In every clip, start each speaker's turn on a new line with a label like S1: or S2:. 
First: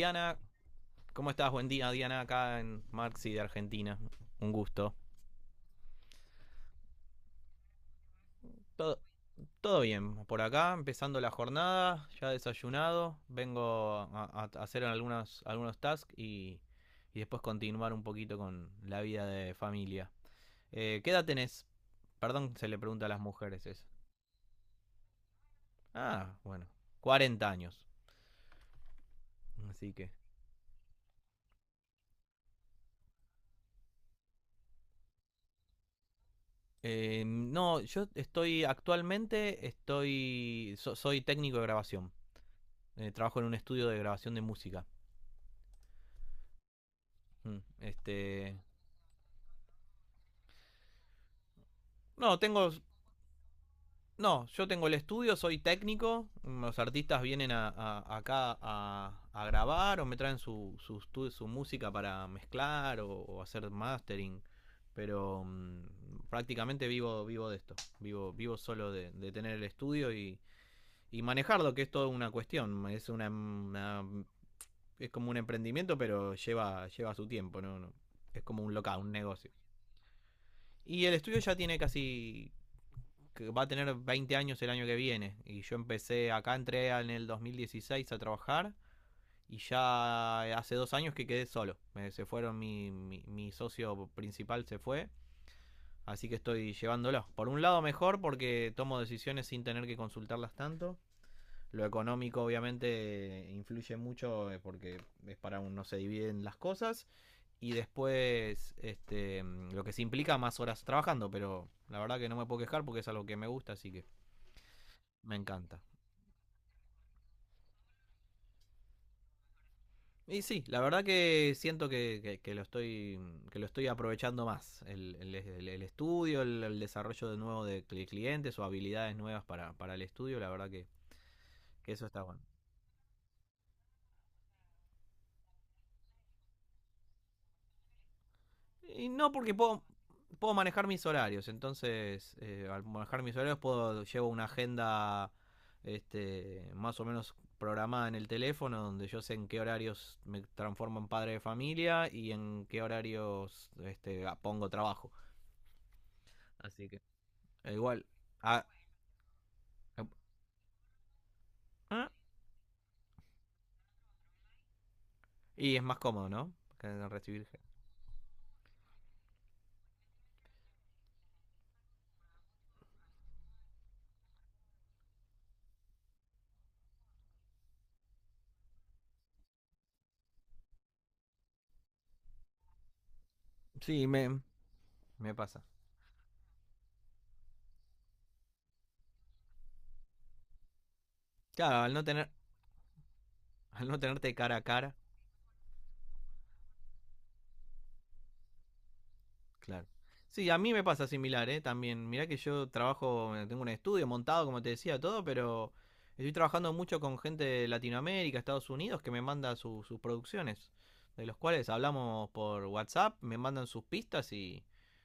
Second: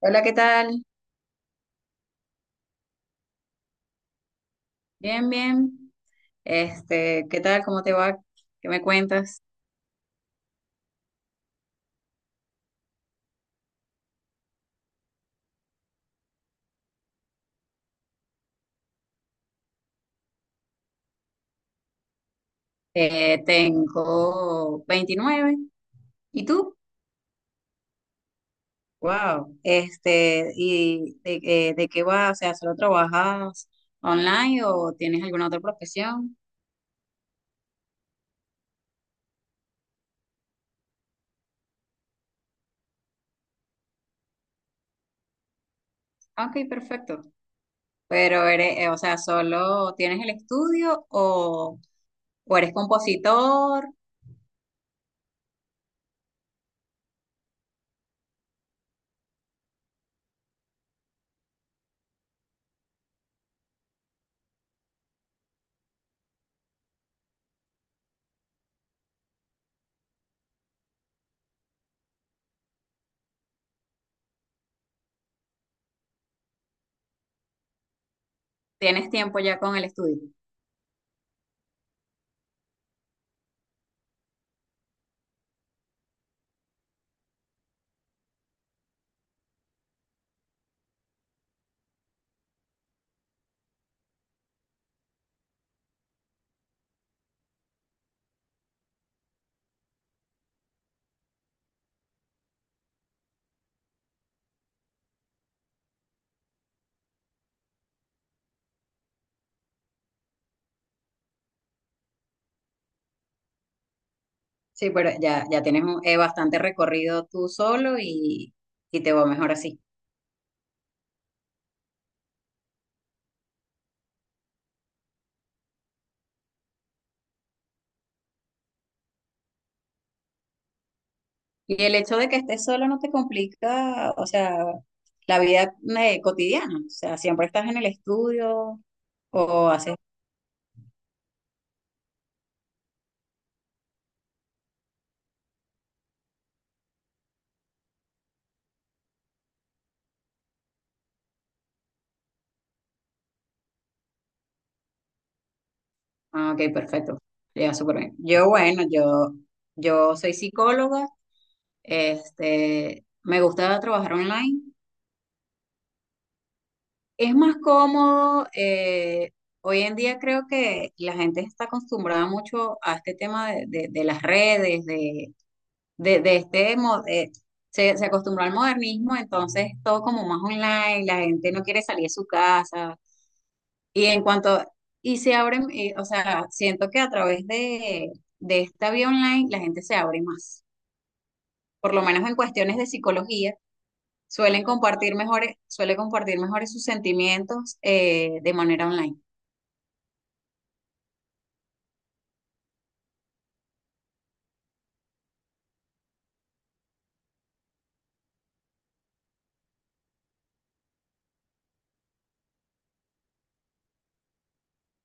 S1: Hola, ¿qué tal?
S2: ¿cómo estás? Buen día, Diana, acá en Marxi de Argentina. Un gusto.
S1: Bien, bien. ¿Qué tal? ¿Cómo te va? ¿Qué me
S2: Todo,
S1: cuentas?
S2: todo bien, por acá, empezando la jornada, ya desayunado, vengo a hacer algunas algunos tasks y después continuar un poquito con la vida de familia. ¿Qué edad tenés? Perdón, se le pregunta a las mujeres eso.
S1: Tengo 29.
S2: Ah,
S1: ¿Y
S2: bueno,
S1: tú?
S2: 40 años.
S1: Wow.
S2: Así que...
S1: ¿Y de qué vas? O sea, ¿solo trabajas online o tienes alguna otra profesión?
S2: No, yo estoy actualmente, estoy, soy técnico de grabación. Trabajo en un estudio de grabación de música.
S1: Ah, Ok, perfecto.
S2: Mm.
S1: Pero eres, o sea, ¿solo tienes el estudio
S2: No,
S1: o
S2: tengo,
S1: eres compositor?
S2: no, yo tengo el estudio, soy técnico. Los artistas vienen a, acá a grabar o me traen su música para mezclar o hacer mastering. Pero prácticamente vivo de esto. Vivo solo de tener el estudio y manejarlo, que es toda una cuestión. Es es como un emprendimiento, pero lleva su tiempo, ¿no? No, es como un local,
S1: ¿Tienes
S2: un
S1: tiempo
S2: negocio.
S1: ya con el estudio?
S2: Y el estudio ya tiene va a tener 20 años el año que viene. Y yo empecé, acá entré en el 2016 a trabajar y ya hace 2 años que quedé solo. Se fueron, mi socio principal se fue. Así que estoy llevándolo. Por un lado mejor porque tomo decisiones sin tener que consultarlas tanto. Lo económico obviamente influye mucho, porque es para uno se dividen las cosas y después lo que se implica más horas trabajando, pero la verdad que no me puedo quejar porque es algo que me gusta, así que
S1: Sí, pero
S2: me
S1: ya
S2: encanta.
S1: tienes bastante recorrido tú solo y te va mejor así.
S2: Y sí, la verdad que siento que lo estoy, que lo estoy aprovechando más. El estudio, el desarrollo de nuevo de clientes o habilidades nuevas para el estudio, la verdad
S1: Y
S2: que
S1: el
S2: eso
S1: hecho
S2: está
S1: de que
S2: bueno.
S1: estés solo no te complica, o sea, la vida cotidiana. O sea, siempre estás en el estudio
S2: Y no, porque
S1: o
S2: puedo,
S1: haces...
S2: puedo manejar mis horarios. Entonces, al manejar mis horarios, puedo llevo una agenda, más o menos programada en el teléfono, donde yo sé en qué horarios me transformo en padre de familia y en qué horarios pongo trabajo.
S1: Ah, ok,
S2: Así que,
S1: perfecto. Ya, súper
S2: igual.
S1: bien.
S2: ah,
S1: Yo soy psicóloga.
S2: ah,
S1: Me gusta trabajar online.
S2: y es más cómodo, ¿no? Que
S1: Es
S2: recibir
S1: más
S2: gente.
S1: cómodo. Hoy en día creo que la gente está acostumbrada mucho a este tema de de las redes, de, de este, mo- eh, se acostumbró al modernismo, entonces todo como más online, la gente no quiere salir de su casa. Y
S2: Sí,
S1: en
S2: me,
S1: cuanto, y
S2: me
S1: se
S2: pasa.
S1: abren, o sea, siento que a través de esta vía online la gente se abre más,
S2: Claro,
S1: por lo menos en cuestiones de psicología,
S2: al no tenerte cara a cara.
S1: suele compartir mejores sus sentimientos de manera online.
S2: Claro. Sí, a mí me pasa similar, ¿eh? También. Mirá que yo trabajo, tengo un estudio montado, como te decía, todo, pero estoy trabajando mucho con gente de Latinoamérica, Estados Unidos, que me manda sus producciones, de los cuales hablamos por WhatsApp, me mandan sus pistas y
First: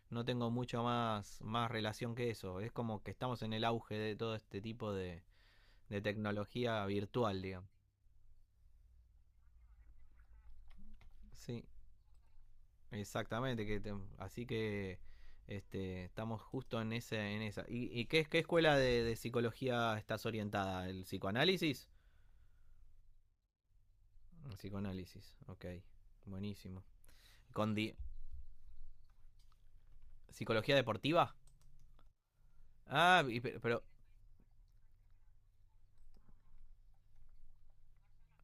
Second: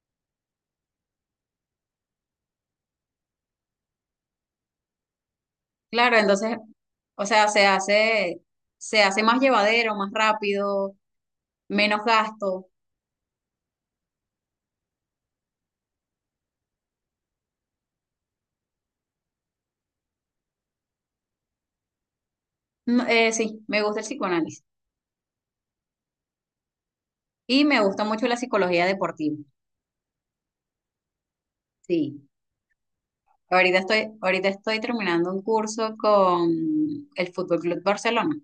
S2: no tengo mucho más, más relación que eso. Es como que estamos en el auge de todo este tipo de
S1: Claro, entonces,
S2: tecnología
S1: o
S2: virtual,
S1: sea,
S2: digamos.
S1: se hace más llevadero, más rápido,
S2: Sí.
S1: menos gasto.
S2: Exactamente, así que estamos justo en esa. ¿Y qué escuela de psicología estás orientada? ¿El psicoanálisis?
S1: No, sí, me gusta el
S2: El
S1: psicoanálisis.
S2: psicoanálisis, ok, buenísimo.
S1: Y
S2: ¿Con
S1: me
S2: di-
S1: gusta mucho la psicología deportiva.
S2: Psicología deportiva?
S1: Sí.
S2: Ah, y pe- pero
S1: Ahorita estoy terminando un curso con el Fútbol Club Barcelona,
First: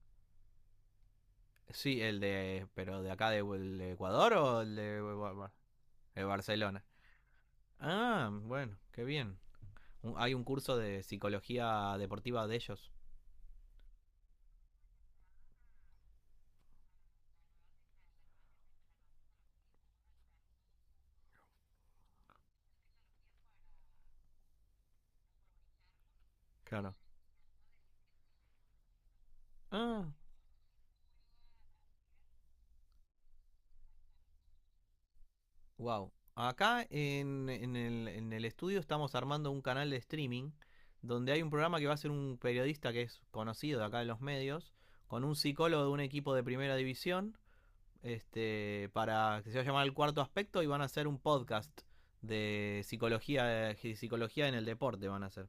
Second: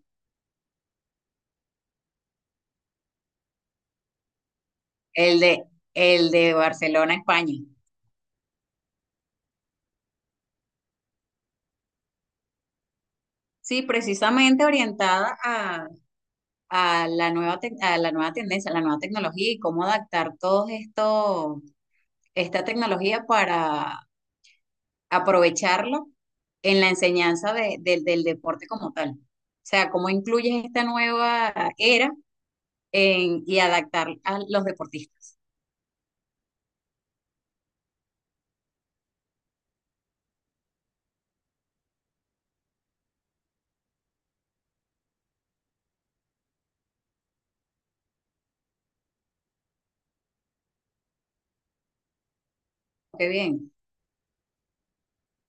S2: sí, el de, pero de acá de, el de Ecuador o el de, Bar-
S1: el
S2: Bar-
S1: de,
S2: de
S1: el de
S2: Barcelona.
S1: Barcelona, España.
S2: Ah, bueno, qué bien. Hay un curso de psicología deportiva de ellos.
S1: Sí, precisamente orientada a la a la nueva tendencia, a la nueva tecnología y cómo adaptar todo esto, esta tecnología para aprovecharla en la
S2: Claro.
S1: enseñanza del deporte como tal. O sea, cómo
S2: Ah.
S1: incluyes esta nueva era en- y adaptar a los deportistas.
S2: Wow. Acá en el estudio estamos armando un canal de streaming donde hay un programa que va a ser un periodista que es conocido de acá en los medios, con un psicólogo de un equipo de primera división, este, para que se va a llamar el cuarto aspecto y van a hacer un podcast
S1: Qué bien.
S2: de psicología en el deporte, van a hacer,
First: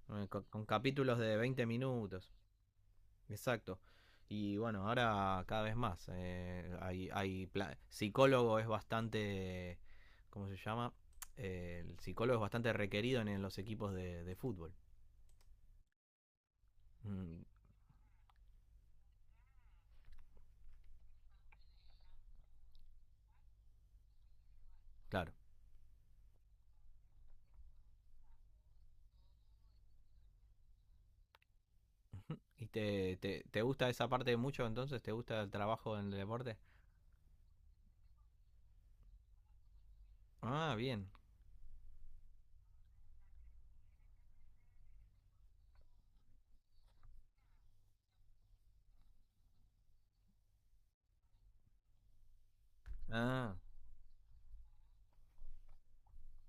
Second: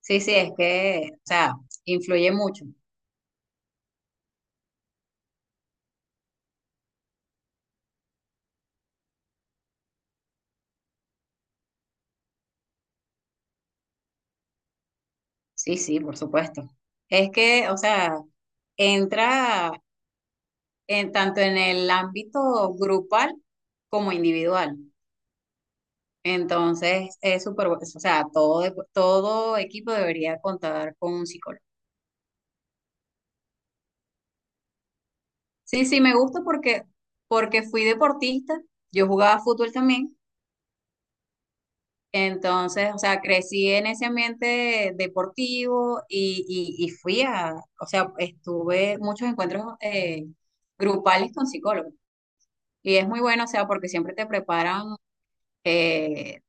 S1: Sí, sí,
S2: con,
S1: es
S2: con
S1: que,
S2: capítulos
S1: o
S2: de
S1: sea,
S2: 20
S1: influye
S2: minutos.
S1: mucho.
S2: Exacto. Y bueno, ahora cada vez más. Hay psicólogo es bastante, ¿cómo se llama? El psicólogo es bastante requerido en los equipos de fútbol.
S1: Sí, sí, por supuesto. Es
S2: Mm,
S1: que, o sea, entra en tanto en el ámbito grupal como individual.
S2: claro.
S1: Entonces, es súper, o sea, todo equipo debería contar con un psicólogo.
S2: ¿Y te gusta esa parte mucho entonces? ¿Te gusta el
S1: Sí,
S2: trabajo
S1: sí,
S2: en
S1: me
S2: el
S1: gusta
S2: deporte?
S1: porque, porque fui deportista, yo jugaba fútbol también.
S2: Ah, bien.
S1: Entonces, o sea, crecí en ese ambiente deportivo y, y fui a, o sea, estuve muchos encuentros grupales con psicólogos. Y es muy bueno, o
S2: Ah,
S1: sea, porque siempre te preparan eh,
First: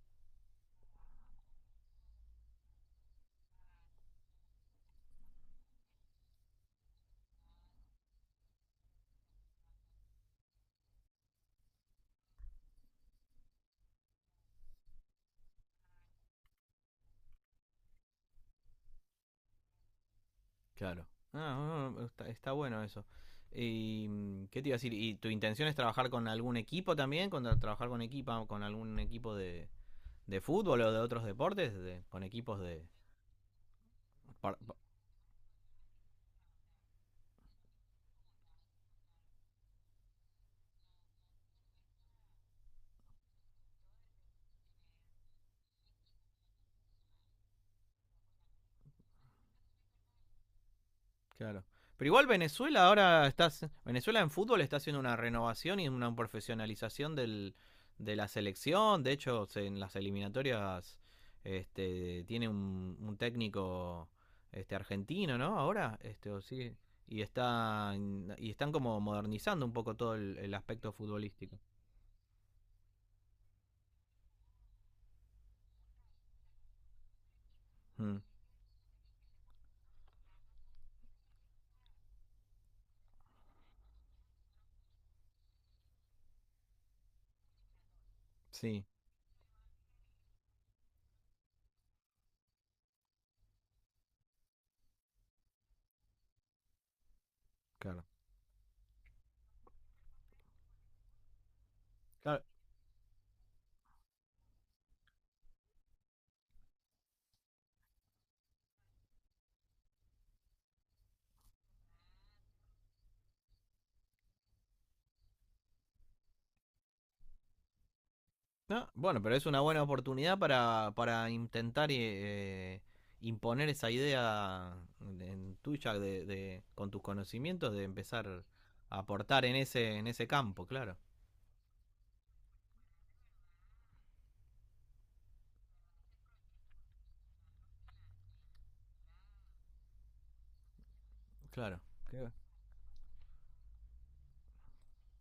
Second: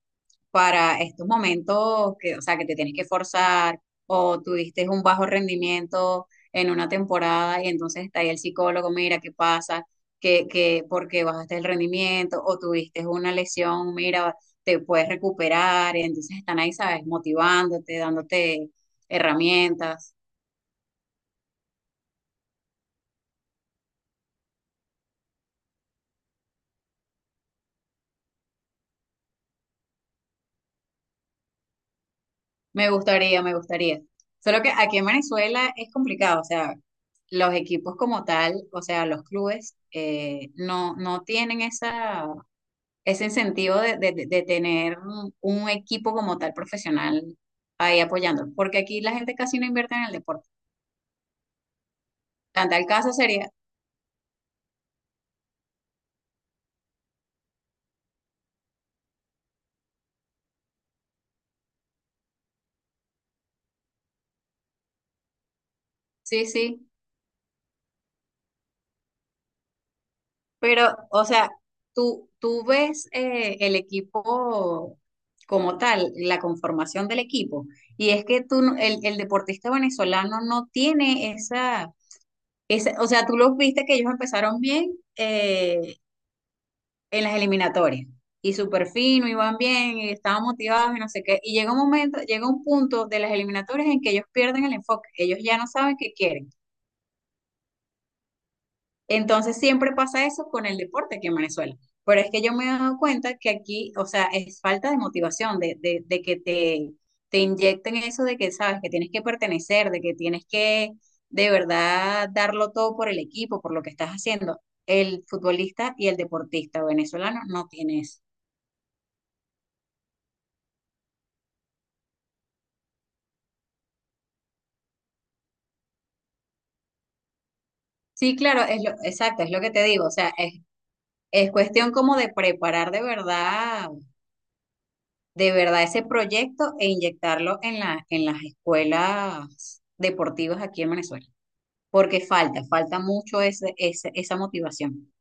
S1: para estos momentos que, o sea, que te tienes que forzar o tuviste un bajo rendimiento en una temporada y entonces está ahí el psicólogo, mira qué pasa, que porque bajaste el rendimiento o tuviste una lesión, mira, te puedes recuperar, y entonces están ahí, sabes, motivándote, dándote herramientas.
S2: claro. Ah, ah, está, está bueno eso. ¿Y mm, qué te iba a decir? ¿Y tu intención es trabajar con algún equipo también? ¿Con, trabajar con equipa, con algún equipo de fútbol o de otros deportes de- con equipos de...
S1: Me gustaría, me gustaría.
S2: par-
S1: Solo que
S2: pa-
S1: aquí en Venezuela es complicado, o sea, los equipos como tal, o sea, los clubes, no, no tienen esa, ese incentivo de tener un equipo como tal profesional ahí apoyando, porque aquí la gente casi no invierte en el deporte.
S2: Claro? Pero igual
S1: Tan tal
S2: Venezuela
S1: caso
S2: ahora
S1: sería,
S2: está... Venezuela en fútbol está haciendo una renovación y una profesionalización del, de la selección. De hecho, en las eliminatorias este, tiene un técnico argentino, ¿no? Ahora, o
S1: sí,
S2: sí,
S1: sí,
S2: y están como modernizando un poco todo el aspecto
S1: pero, o sea,
S2: futbolístico.
S1: tú ves el equipo como tal, la conformación del equipo, y
S2: Mm,
S1: es que tú, el deportista venezolano no tiene esa, esa, o sea, tú los viste que ellos empezaron bien, en las eliminatorias. Y
S2: sí.
S1: súper fino, iban bien, y estaban motivados y no sé qué. Y llega un momento, llega un punto de las eliminatorias en que ellos pierden el enfoque, ellos ya no saben qué quieren.
S2: Claro.
S1: Entonces siempre pasa eso con el deporte aquí en Venezuela. Pero es que
S2: Claro.
S1: yo me he dado cuenta que aquí, o sea, es falta de motivación, de que te inyecten eso de que sabes que tienes que pertenecer, de que tienes que de verdad darlo todo por el equipo, por lo que estás haciendo. El futbolista y el deportista venezolano no tiene eso.
S2: No, bueno, pero es una buena oportunidad para intentar, imponer esa idea en tuya de- con tus conocimientos de
S1: Sí,
S2: empezar
S1: claro,
S2: a
S1: exacto,
S2: aportar
S1: es lo que te
S2: en
S1: digo, o
S2: ese
S1: sea,
S2: campo, claro,
S1: es cuestión como de preparar de verdad ese proyecto e inyectarlo en en las escuelas deportivas aquí en Venezuela,
S2: claro.
S1: porque
S2: Qué-
S1: falta mucho esa motivación.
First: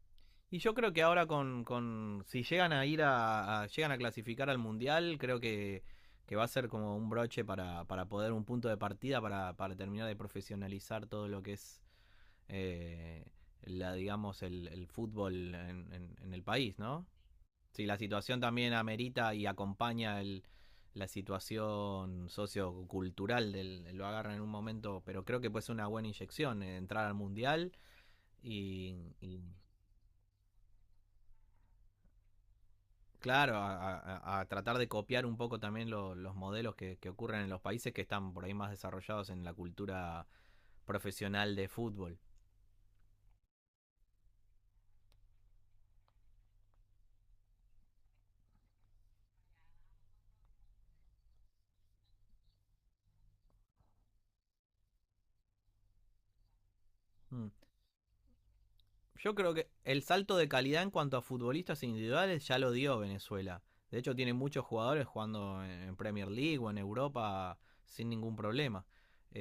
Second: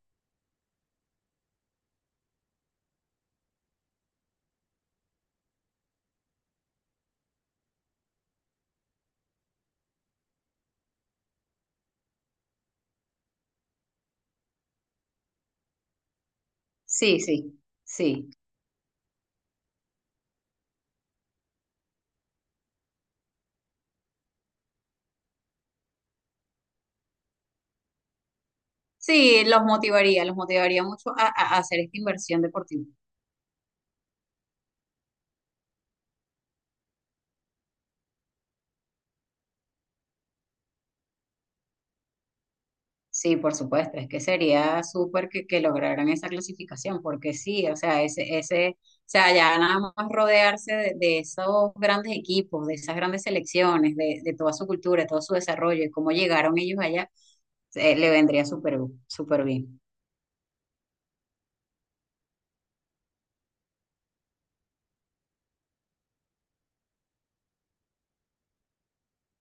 S2: Y yo creo que ahora con si llegan a ir a- llegan a clasificar al mundial, creo que va a ser como un broche para poder un punto de partida para terminar de profesionalizar todo lo que es, eh, la digamos el fútbol en el país, ¿no?
S1: Sí, sí,
S2: Sí, la
S1: sí,
S2: situación también amerita y acompaña la situación sociocultural del lo agarran en un momento, pero creo que puede ser una buena inyección, entrar al mundial y, y
S1: sí, los motivaría mucho a a hacer esta inversión deportiva.
S2: claro, a tratar de copiar un poco también los modelos que ocurren en los países que están por ahí más desarrollados en la cultura profesional de fútbol.
S1: Sí, por supuesto, es que sería súper que lograran esa clasificación, porque sí, o sea, o sea, ya nada más rodearse de esos grandes equipos, de esas grandes selecciones, de toda su cultura, de todo su desarrollo y cómo llegaron ellos allá,
S2: Mm.
S1: le vendría súper,
S2: Yo
S1: súper
S2: creo que
S1: bien.
S2: el salto de calidad en cuanto a futbolistas individuales ya lo dio Venezuela. De hecho, tiene muchos jugadores jugando en Premier League o en Europa sin ningún problema.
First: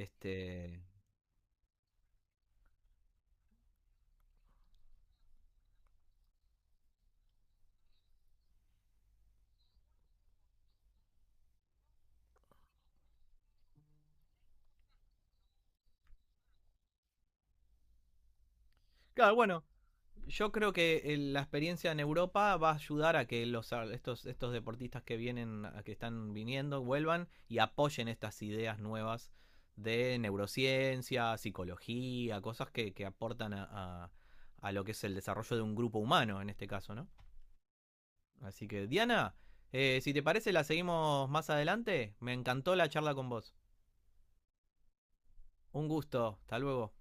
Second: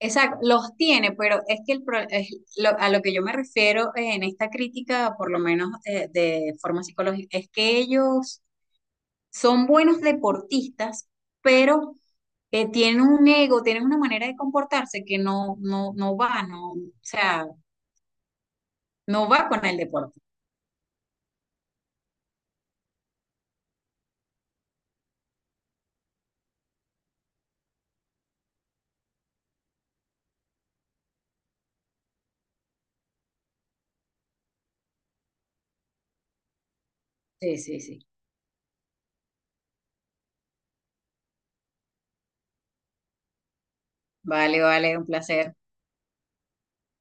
S1: Exacto, los tiene, pero es que el, es a lo que yo me refiero en esta crítica, por lo menos de forma psicológica, es que ellos son buenos deportistas, pero tienen un ego, tienen una manera de comportarse que no, no, no va, no, o sea, no
S2: claro,
S1: va
S2: bueno,
S1: con el deporte.
S2: yo creo que la experiencia en Europa va a ayudar a que los, a estos deportistas que vienen, a que están viniendo, vuelvan y apoyen estas ideas nuevas de neurociencia, psicología, cosas que aportan a, a- a lo que es el desarrollo de un grupo humano en este caso, ¿no?
S1: Sí, sí, sí.
S2: Así que, Diana, si te parece, la seguimos más adelante. Me encantó la charla con vos.
S1: Vale, vale, un placer.
S2: Un gusto. Hasta luego.